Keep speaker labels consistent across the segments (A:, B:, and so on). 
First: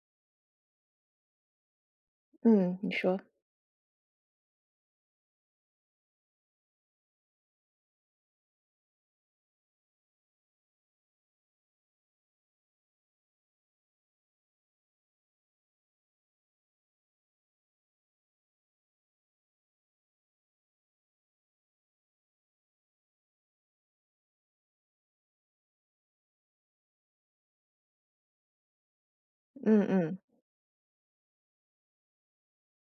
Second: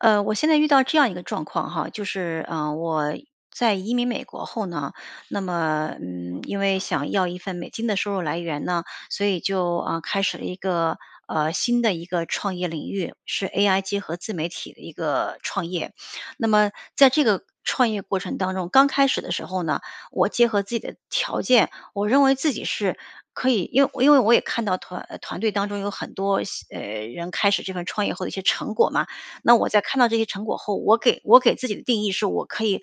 A: 呃，我现在遇到这样一个状况哈，就是，呃，
B: 嗯，你
A: 我
B: 说。
A: 在移民美国后呢，那么，嗯，因为想要一份美金的收入来源呢，所以就，呃，开始了一个，呃，新的一个创业领域，是 AI 结合自媒体的一个创业。那么在这个创业过程当中，刚开始的时候呢，我结合自己的条件，我认为自己是可以因为因为我也看到团呃，团队当中有很多新呃，人开始这份创业后的一些成果嘛。那我在
B: 嗯
A: 看到这
B: 嗯。
A: 些成果后，我给我给自己的定义是，我可以，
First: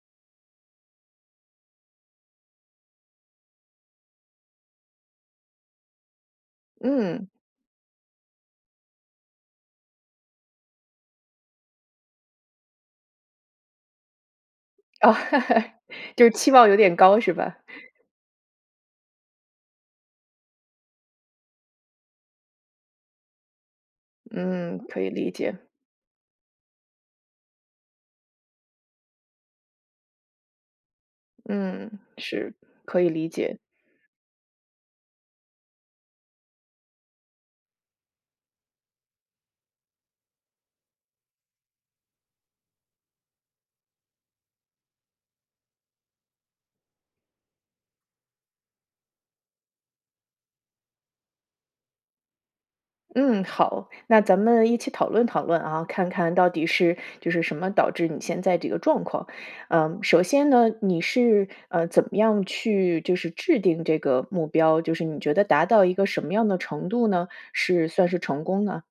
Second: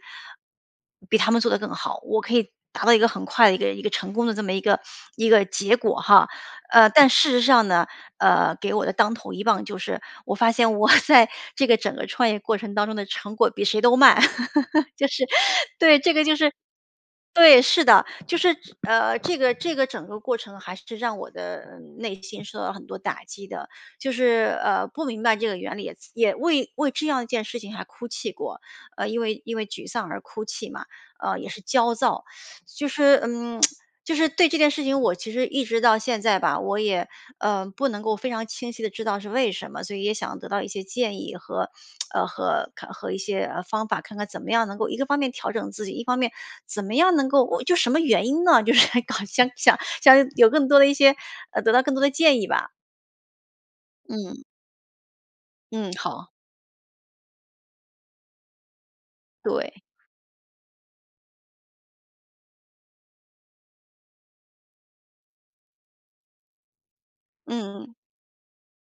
A: 比他们做得更好，我可以达到一个很快的一个一个成功的这么一个一个结果哈。呃，但
B: 嗯。
A: 事实上呢，呃，给我的当头一棒就是，我发现我在这个整个创业过程当中的成果比谁都慢。就是，对，这
B: 就
A: 个
B: 是
A: 就
B: 期
A: 是
B: 望有点高是吧？
A: 对，是的。就是只呃，这个这个整个过程还是让我的内心受到很多打击的，就是，
B: 嗯，
A: 呃，
B: 可
A: 不
B: 以
A: 明
B: 理
A: 白这个
B: 解。
A: 原理，也自也为为这样一件事情还哭泣过，呃，因为因为沮丧而哭泣嘛，呃，也是
B: 嗯，
A: 焦躁。
B: 是，
A: 就
B: 可以
A: 是，
B: 理解。
A: 嗯，就是对这件事情，我其实一直到现在吧，我也，呃，不能够非常清晰地知道是为什么，所以也想得到一些建议和 呃，和看和一些，呃，方法，看看怎么样能够，一个方面调整自己，一方面怎么样能够我就什么原因呢，就是想搞想想想有更多的一些呃，得到更多的建议吧。
B: 嗯，好，那咱
A: 嗯。
B: 们一起讨论讨论啊，
A: 嗯，
B: 看
A: 好。
B: 看到底是就是什么导致你现在这个状况。
A: 对。
B: 呃，首先呢，你是，呃，怎么样去就是制定这个目标，就是你觉得达到一个什么样的程度呢，
A: 嗯
B: 是
A: 嗯。
B: 算是成功呢？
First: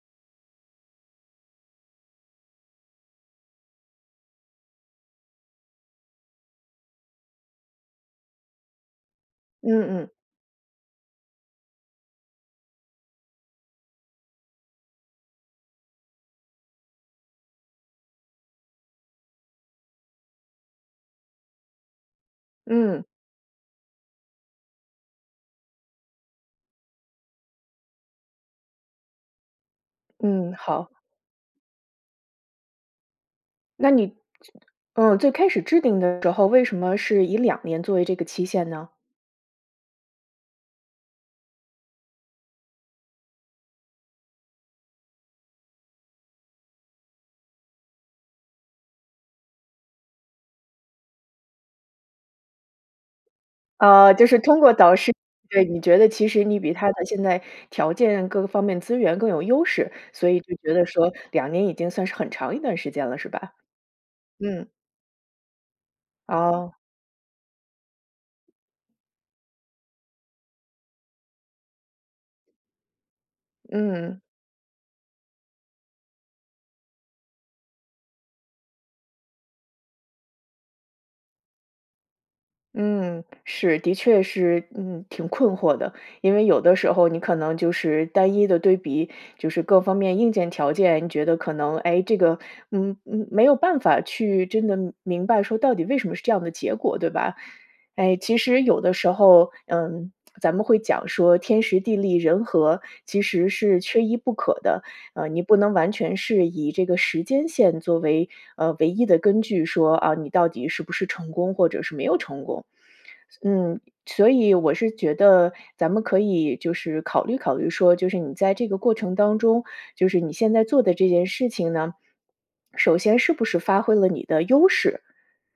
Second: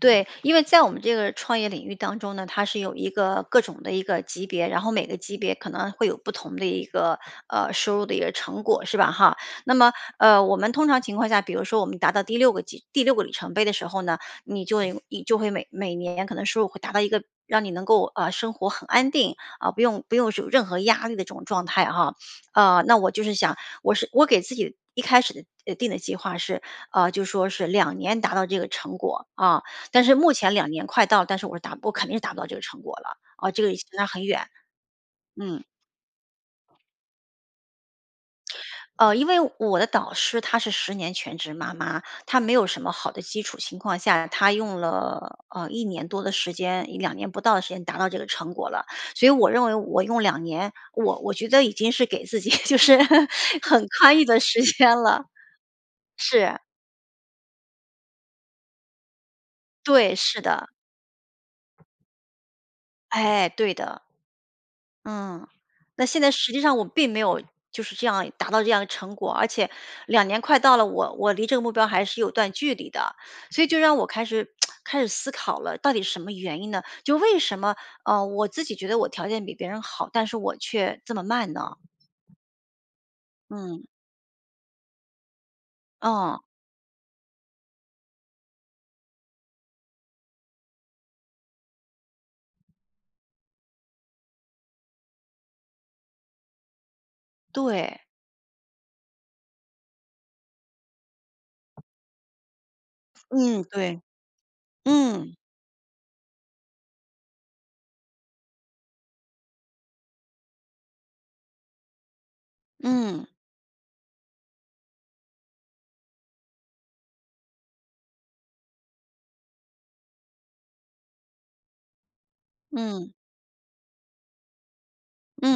A: 对，因为在我们这个创业领域当中呢，它是有一个各种的一个级别，然后每个级别可能会有不同的一个呃，收入的一个成果是吧，哈。那
B: 嗯
A: 么，
B: 嗯。
A: 呃，我们通常情况下，比如说我们达到第6个级第6个里程碑的时候呢，你就会你就会每每年可能收入会达到一个，让你能够，啊，生活很安定，啊，不用不用有任何压力的这种状态哈。啊，那
B: 嗯。
A: 我就是想，我是我给自己一开始的呃，定的计划是，啊，就说是2年达到这个成果，啊。但是目
B: 嗯，
A: 前2年
B: 好。
A: 快到了，但是我是达不我肯定是达不到这个成果了，啊，这个已经
B: 那
A: 落
B: 你最
A: 很远。
B: 嗯，最开始
A: 嗯。
B: 制定的时候，为什么是以2年作为这个期限呢？
A: 呃，因为我的导师她是10年全职妈妈，她没有什么好的基础情况下，她用了，呃，1年多的时间，2年不到的时间达到这个成果了。所以我认为我用2年，我我觉得已经是给自己就是很
B: 啊，
A: 宽裕
B: 就是
A: 的
B: 通
A: 时
B: 过
A: 间
B: 导师
A: 了。
B: 对，你觉得其实你
A: 是。
B: 比她的现在条件各个方面资源更有优势，
A: 对，
B: 所
A: 是
B: 以就
A: 的。
B: 觉得说2年已经算是很长一段时间了，是
A: 哎，
B: 吧？
A: 对的。
B: 嗯。
A: 嗯，那现在实际
B: 哦。
A: 上我并没有，就是这样达到这样的成果。而且，2年快到了，我我离这个目标还是有一段距离的。所以就让我
B: 嗯。
A: 开始 开始思考了到底是什么原因呢？就为什么，呃，我自己觉得我条件比别人好，但是我却这么慢呢？
B: 嗯，是，
A: 嗯。
B: 的确是，嗯，挺困惑的。因
A: 哦。
B: 为有的时候你可能就是单一的对比，就是各方面硬件条件，你觉得可能，诶，这个，嗯嗯，没有办法去真的明白说到底为什么是这样的结果，对吧？
A: 对。
B: 诶，其实有的时候，嗯，咱们会讲说“天时，地利，人和”，其实
A: 嗯，
B: 是
A: 对。
B: 缺一不可的。呃，
A: 嗯。
B: 你不能完全是以这个时间线作为，呃，唯一的根据，说：“啊，你到底是不是成功或者是没有成功。”
A: 嗯。
B: 嗯，所以我是觉得咱们可以就是考虑考虑说就是你在这个过程当中，就是你现在做的这件事情呢，首
A: 嗯。
B: 先是不是发挥了你的优势，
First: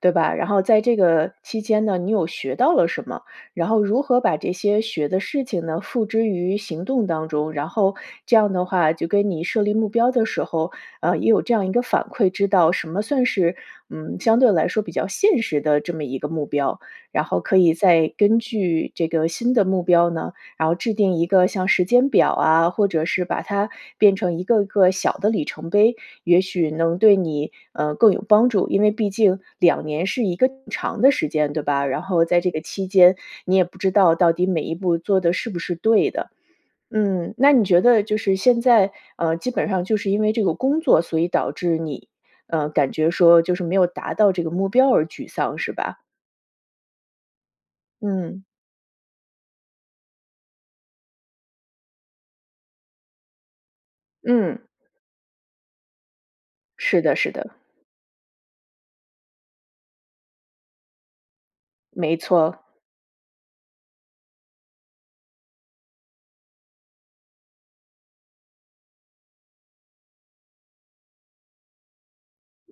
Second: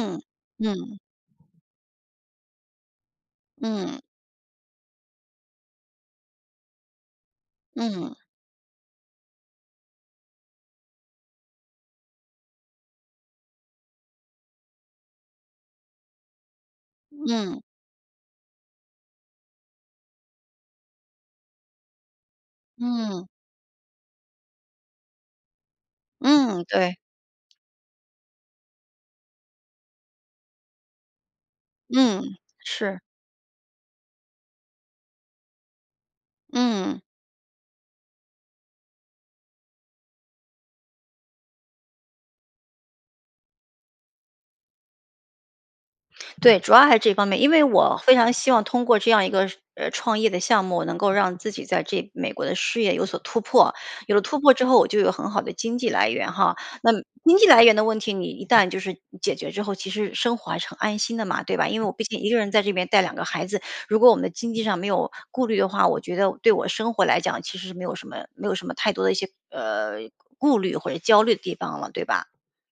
B: 对吧？然后在这
A: 嗯。
B: 个期间呢，你有学到了什么？然后
A: 嗯。
B: 如何把这些学的事情呢，付之于行动当中？然后
A: 嗯。
B: 这样的话，就跟你设立目标的时候，呃，也有这样一个反馈，知道什么算是，嗯，相对来说比较现实的这么一个目标。然后可
A: 嗯。
B: 以再根据这个新的目标呢，然后制定一个像时间表啊，或者是
A: 嗯。
B: 把它变成一个一个小的里程碑，也
A: 嗯，
B: 许
A: 对。
B: 能对你，呃，更有帮助。因为毕竟2年是一个挺长的时间，对吧？然后
A: 嗯，
B: 在这个期
A: 是。
B: 间，你也不知道到底每一步做的是不是对的。
A: 嗯。
B: 嗯，那你觉得就是现在，呃，基本上就是因为这个工作，所以导致你，呃，感觉说就是没有达到这个目标而沮丧，是吧？
A: 对，主要还是这方面。因为我非常
B: 嗯。
A: 希望通过这样一个，呃，创业的项目，能够让自己在这美国的事业有所突破。有了突破
B: 嗯。
A: 之后，我就有很好的经济来源哈。那
B: 是的是
A: 经济
B: 的。
A: 来源的问题，你一旦就是解决之后，其实生活还是很安心的嘛，对吧？因为我毕
B: 没
A: 竟一个人
B: 错。
A: 在这边带2个孩子，如果我们的经济上没有顾虑的话，我觉得对我生活来讲其实是没有什么没有什么太多的一些，呃，顾虑或者焦虑的地方了，对吧？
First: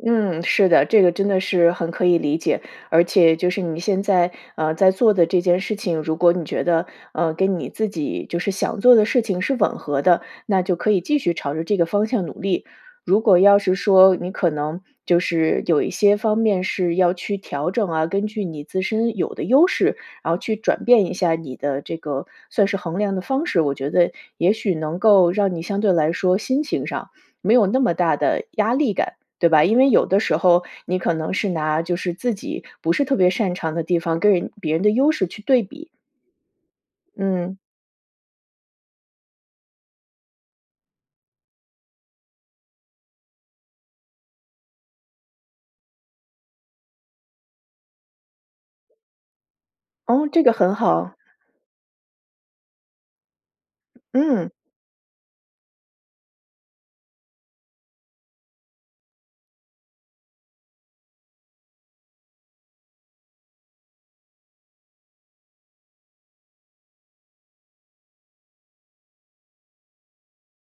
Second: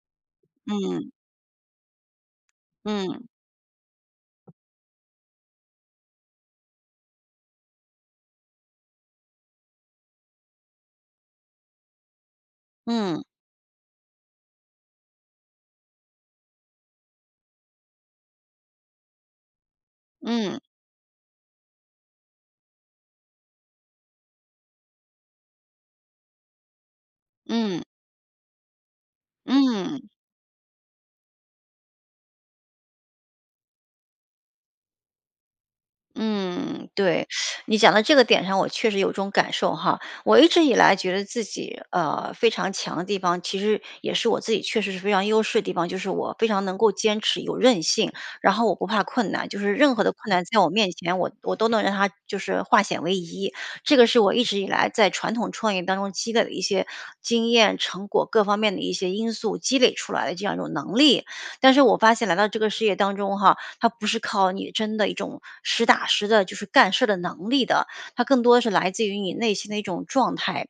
B: 嗯，是的，这
A: 嗯。
B: 个真的是很可以理解。而
A: 嗯。
B: 且就是你现在，呃，在做的这件事情，如果你觉得，呃，跟你自己，就是想做的事情是吻合的，那就可以继续朝着这个方向努力。如
A: 嗯。
B: 果要是说你可能就是有一些方面是要去调整啊，根据你自身有的优势，然后去
A: 嗯。
B: 转变一下你的这个算是衡量的方式，我觉得也许能够让你相对来说心情上，没有
A: 嗯。
B: 那么大的压力感，对吧？因为有
A: 嗯。
B: 的时候，你可能是拿就是自己不是特别擅长的地方跟人别人的优势去对比。
A: 嗯，对，
B: 嗯。
A: 你讲到这个点上，我确实有种感受哈。我一直以来觉得自己，呃，非常强的地方，其实也是我自己确实是非常优势的地方，就是我非常能够坚持有韧性，然后我不怕困难。就是任何的
B: 哦，
A: 困
B: 这
A: 难
B: 个
A: 在我
B: 很
A: 面
B: 好。
A: 前，我我都能让它，就是化险为夷，这个是我一
B: 嗯。
A: 直以来在传统创业当中积累的一些经验、成果，各方面的一些因素积累出来的这样一种能力。但是我发现来到这个事业当中哈，它不是靠你真的一种实打实的就是干事儿的能力的，它更多是来自于你内心的一种状态。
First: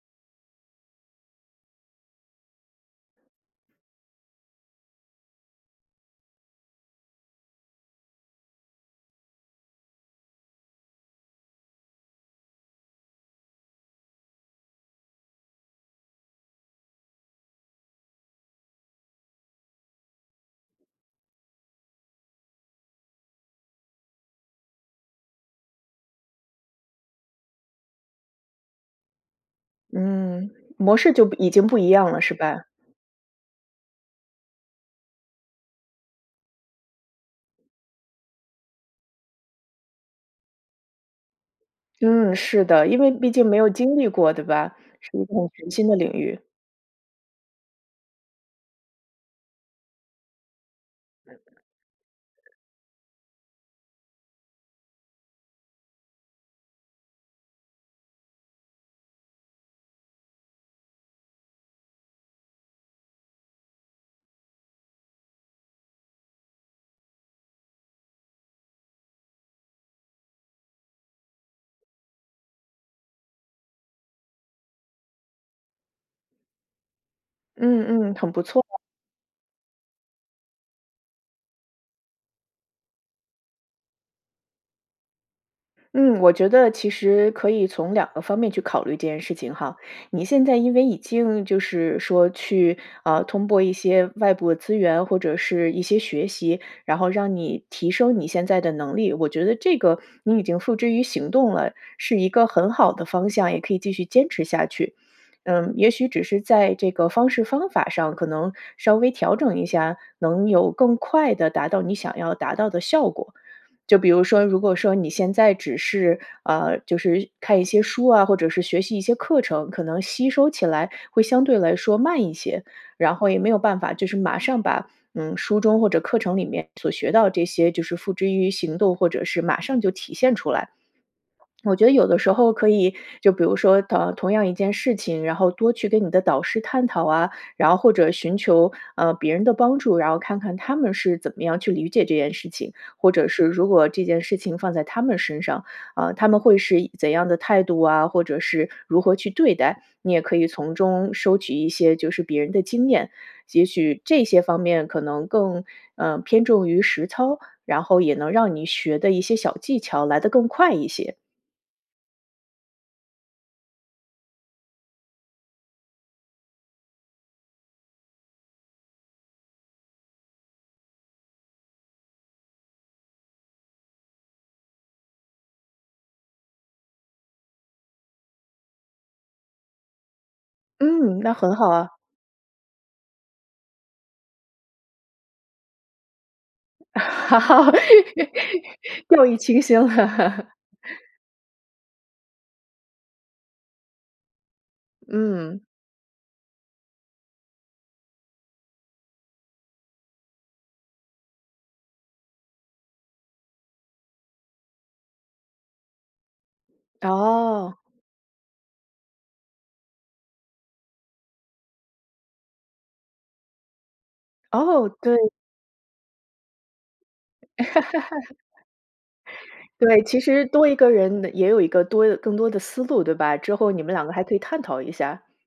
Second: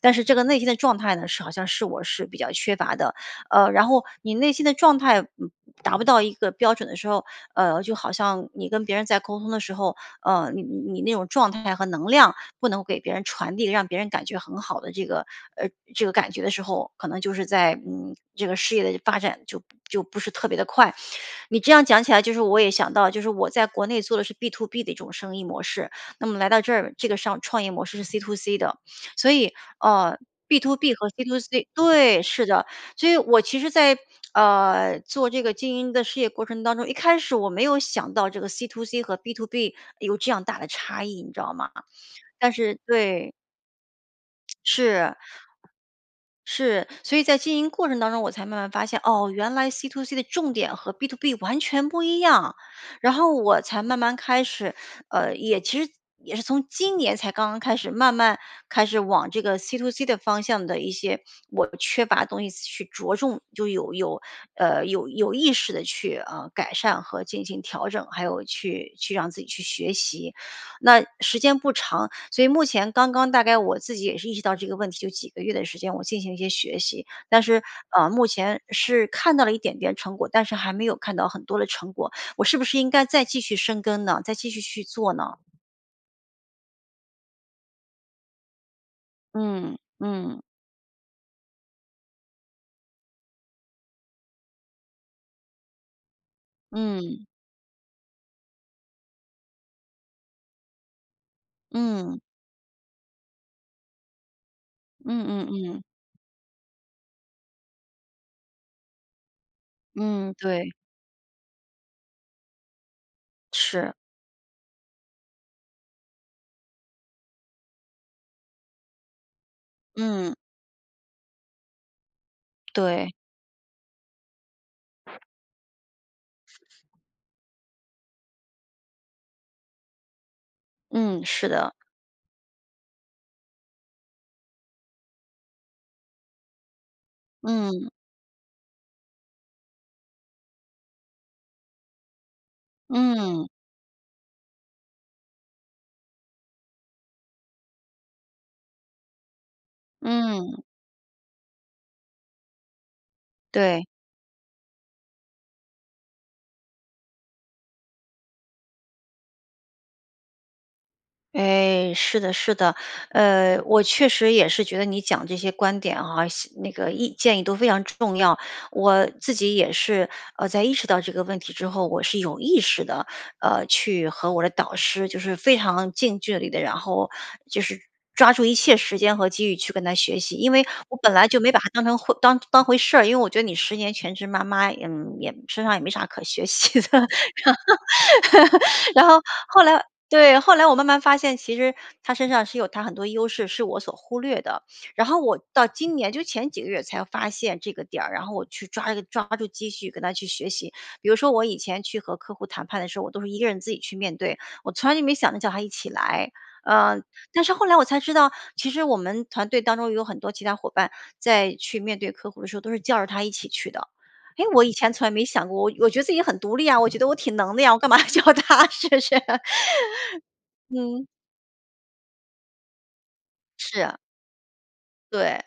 A: 但是这个内心的状态呢，是好像是我是比较缺乏的。呃，然后你内心的状态，嗯，达不到一个标准的时候，呃，就好像你跟别人在沟通的时候，呃，你你你那种状态和能量不能够给别人传递，让别人感觉很好的这个呃，这个感觉的时候，可能就是在，嗯，这个事业的发展就就不是特别地快。你这样讲起来，就是我也想到就是我在国内做的是 B2B 的一种生意模式，那么来到这儿这个商创业模式是 C2C 的。所以，呃
B: 嗯，
A: ，B2B
B: 模
A: 和
B: 式就已经
A: C2C
B: 不一样了
A: 对，
B: 是
A: 是
B: 吧？
A: 的，所以我其实在，啊，做这个经营的事业过程当中，一开始我没有想到这个 C2C 和 B2B 有这样大的差异，你知道吗？
B: 嗯，
A: 但
B: 是
A: 是
B: 的。因为毕
A: 对。
B: 竟没有经历过，对吧？
A: 是，
B: 是一种全新的领域。
A: 是。所以在经营过程当中我才慢慢发现，哦，原来 C2C 的重点和 B2B 完全不一样。然后我才慢慢开始，呃，也其实也是从今年才刚刚开始慢慢开始往这个 C2C 的方向的一些，我缺乏的东西去着重就有有，呃，有有意识地去，呃，改善和进行调整，还有去去让自己去学习。那时间不长，所以目前刚刚大概我自己也是意识到这个问题，有几个月的时间，我进行一些学习。但是，呃，
B: 嗯嗯，
A: 目
B: 很不
A: 前
B: 错啊。
A: 是看到了一点点成果，但是还没有看到很多的成果。我是不是应该再继续深耕呢，再继续去做呢？
B: 嗯，我觉得其实可以从2个方面去考虑这件事情哈。
A: 嗯，
B: 你
A: 嗯。
B: 现在因为已经，就是说去，啊，通过一些外部资源，或者是一些学习，然后
A: 嗯。
B: 让你提升你现在的能力。我觉得这个你已经付之于行动了，
A: 嗯。
B: 是一个很好的方向，也可以继续坚持下去。
A: 嗯嗯
B: 嗯，
A: 嗯。
B: 也许只是在这个方式方法上，可能稍微调整一下，
A: 嗯，
B: 能
A: 对。
B: 有更快地达到你想要达到的效果。
A: 是。
B: 就比如说，如果说你现在只是，啊，就是看一些书啊，或者是学习一些课程，可能吸
A: 嗯。
B: 收起来会相对来说慢一些。
A: 对。
B: 然后也没有办法，就是马上把，嗯，书中或者课程里面所学到这些，就是付之于行动，或者是马上就体现出来。
A: 嗯，是的。
B: 我觉得有的时候可以就比如说，同同样一件事情，然后多去跟你的导师探讨啊，然后
A: 嗯。
B: 或者寻求，呃，别人的帮助，然后看看他们是怎么样去理解这件事情，或者是
A: 嗯。
B: 如果这件事情放在他们身上，啊，他们会是一怎样的态度啊，或者是如何去对待。你也可以
A: 嗯。
B: 从中收集一些就是别人的经验，也
A: 对。
B: 许这些方面可能更，呃，偏重于实操，然后也能让你学的一些小技巧来得更快一些。
A: 诶，是的是的。呃，我确实也是觉得你讲这些观点啊，系那个意建议都非常重要。我自己也是，呃，在意识到这个问题之后，我是有意识地，呃，去和我的导师就是非常近距离地然后就是抓住一切时间和机遇去跟她学习。因为我本
B: 嗯，
A: 来
B: 那
A: 就没
B: 很
A: 把她
B: 好
A: 当
B: 啊。
A: 成回当当回事儿，因为我觉得你10年全职妈妈，嗯，也身上也没啥可学习的。然 后 然后
B: 掉以轻
A: 后
B: 心
A: 来对，
B: 了。
A: 后来我慢慢发现，其实她身上是有她很多优势是我所忽略的。然后我
B: 嗯。
A: 到今年，就前几个月才发现这个点儿，然后我去抓一个抓住机会跟她去学习。比如说我以前去和客户谈判的时候，我都是一个人自己去面对，我从来就没想着叫她一起来。呃，但是后来
B: 哦。
A: 我才知道，其实我们团队当中有很多其他伙伴在去面对客户的时候都是叫着她一起去的。哎，我以
B: 哦，
A: 前从来没
B: 对。
A: 想过，我我觉得自己很独立啊，我觉得我挺能的呀，我干嘛叫 她是不是？
B: 对，其实多一个
A: 嗯。
B: 人也有一个多更多的思路，对吧？之后
A: 是
B: 你们
A: 啊。
B: 两个还可以探讨一下。
A: 对，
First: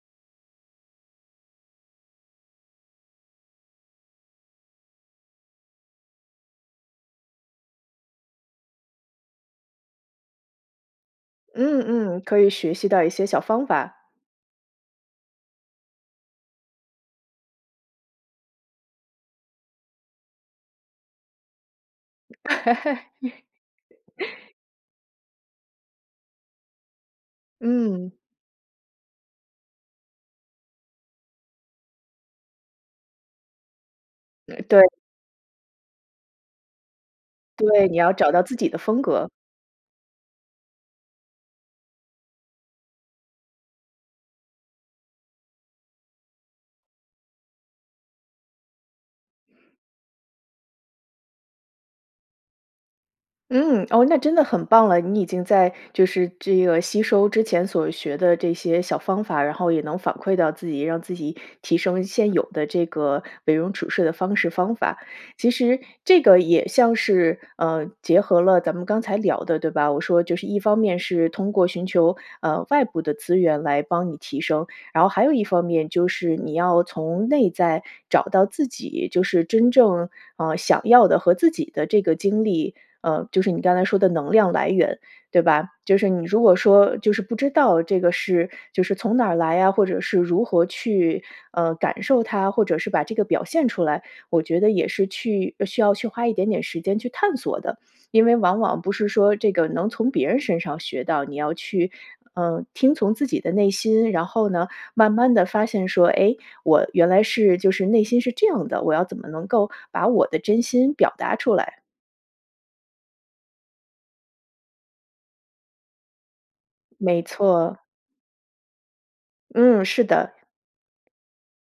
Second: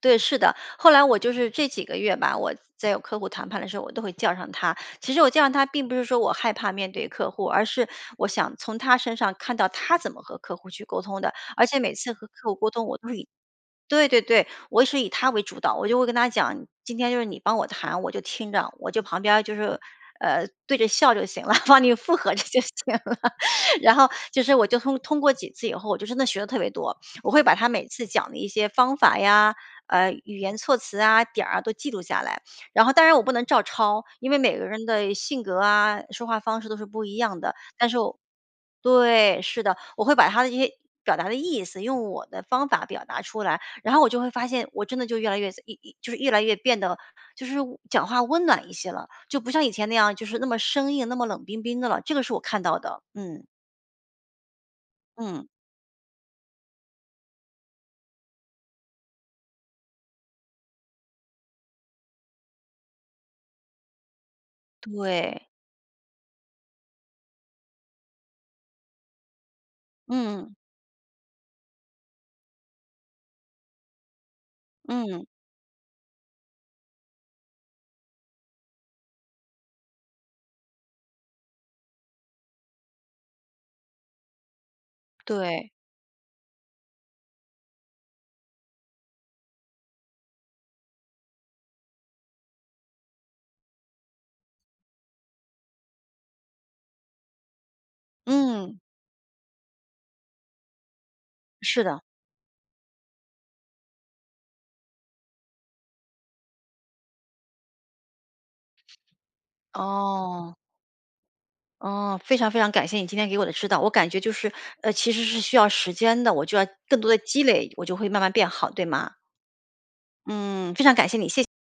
A: 对，是的。后来我就是这几个月吧，我在有客户谈判的时候，我都会叫上她。其实我叫上她并不是说我害怕面对客户，而是我想从她身上看到，她怎么和客户去沟通的。而且每次
B: 嗯嗯，
A: 和
B: 可
A: 客
B: 以
A: 户沟
B: 学
A: 通
B: 习
A: 我
B: 到
A: 都
B: 一些
A: 以
B: 小方法。
A: 对对对，我是以她为主导。我就会跟她讲：“今天就是你帮我谈，我就听着”，我就旁边儿就是，呃，对着笑就行了，帮你附和着就行了。然后就 是，我就通通过几次以后，我就真的学得特别多。我会把她每次
B: 嗯。
A: 讲的一些方法呀，呃，语言措辞啊，点儿啊，都记录下来。然后当然我不能照抄，因为每个人
B: 对。
A: 的性格啊，说话方式都是不一样的。
B: 对，
A: 但
B: 你
A: 是
B: 要
A: 我
B: 找到自己的风格。
A: 对，是的，我会把她的这些表达的意思，用我的方法表达出来。然后我就会发现，我真的就越来越自一一就是越来越变得就是讲话温暖一些了，就不像以前那样，就是那么生硬，那么冷冰冰的了。这个是我看到的，嗯。
B: 嗯，哦，那真的很棒了。你已经
A: 嗯。
B: 在就是这个吸收之前所学的这些小方法，然后也能反馈到自己，让自己提升现有的这个，为人处事的方式方法。
A: 对。
B: 其实这个也像是，呃，结合了咱们刚才聊的对吧？我说就是
A: 嗯。
B: 一方面是通过寻求，呃，外部的资源来帮你提升，然后还
A: 嗯。
B: 有一方面就是你要从内在找到自己，就是真正，呃，想要的和自己的这个经历。呃，就是你刚才说的能量来源，对
A: 对。
B: 吧？就是你如果说就是不知道这个是就是从哪儿来啊，或者是如何去，呃，感受它，或者是把这个表现出来，我觉得也是去需要去花一点点时间去探索的。因为往
A: 嗯。
B: 往不是说这个能从别人身上学到，你要
A: 是
B: 去，
A: 的。
B: 呃，听从自己的内心，然后呢慢慢地发现说：“诶，我原来是就是内心是这样的，我要怎么能够把我的
A: 哦。
B: 真心表达出来”。
A: 哦，非常非常感谢你今天给我的指导。我感觉就是，呃，其实是需要时间的，我就要更多地
B: 没
A: 积累，
B: 错。
A: 我就会慢慢变好，对吗？
B: 嗯，是的。
A: 嗯，非常感谢你，谢谢。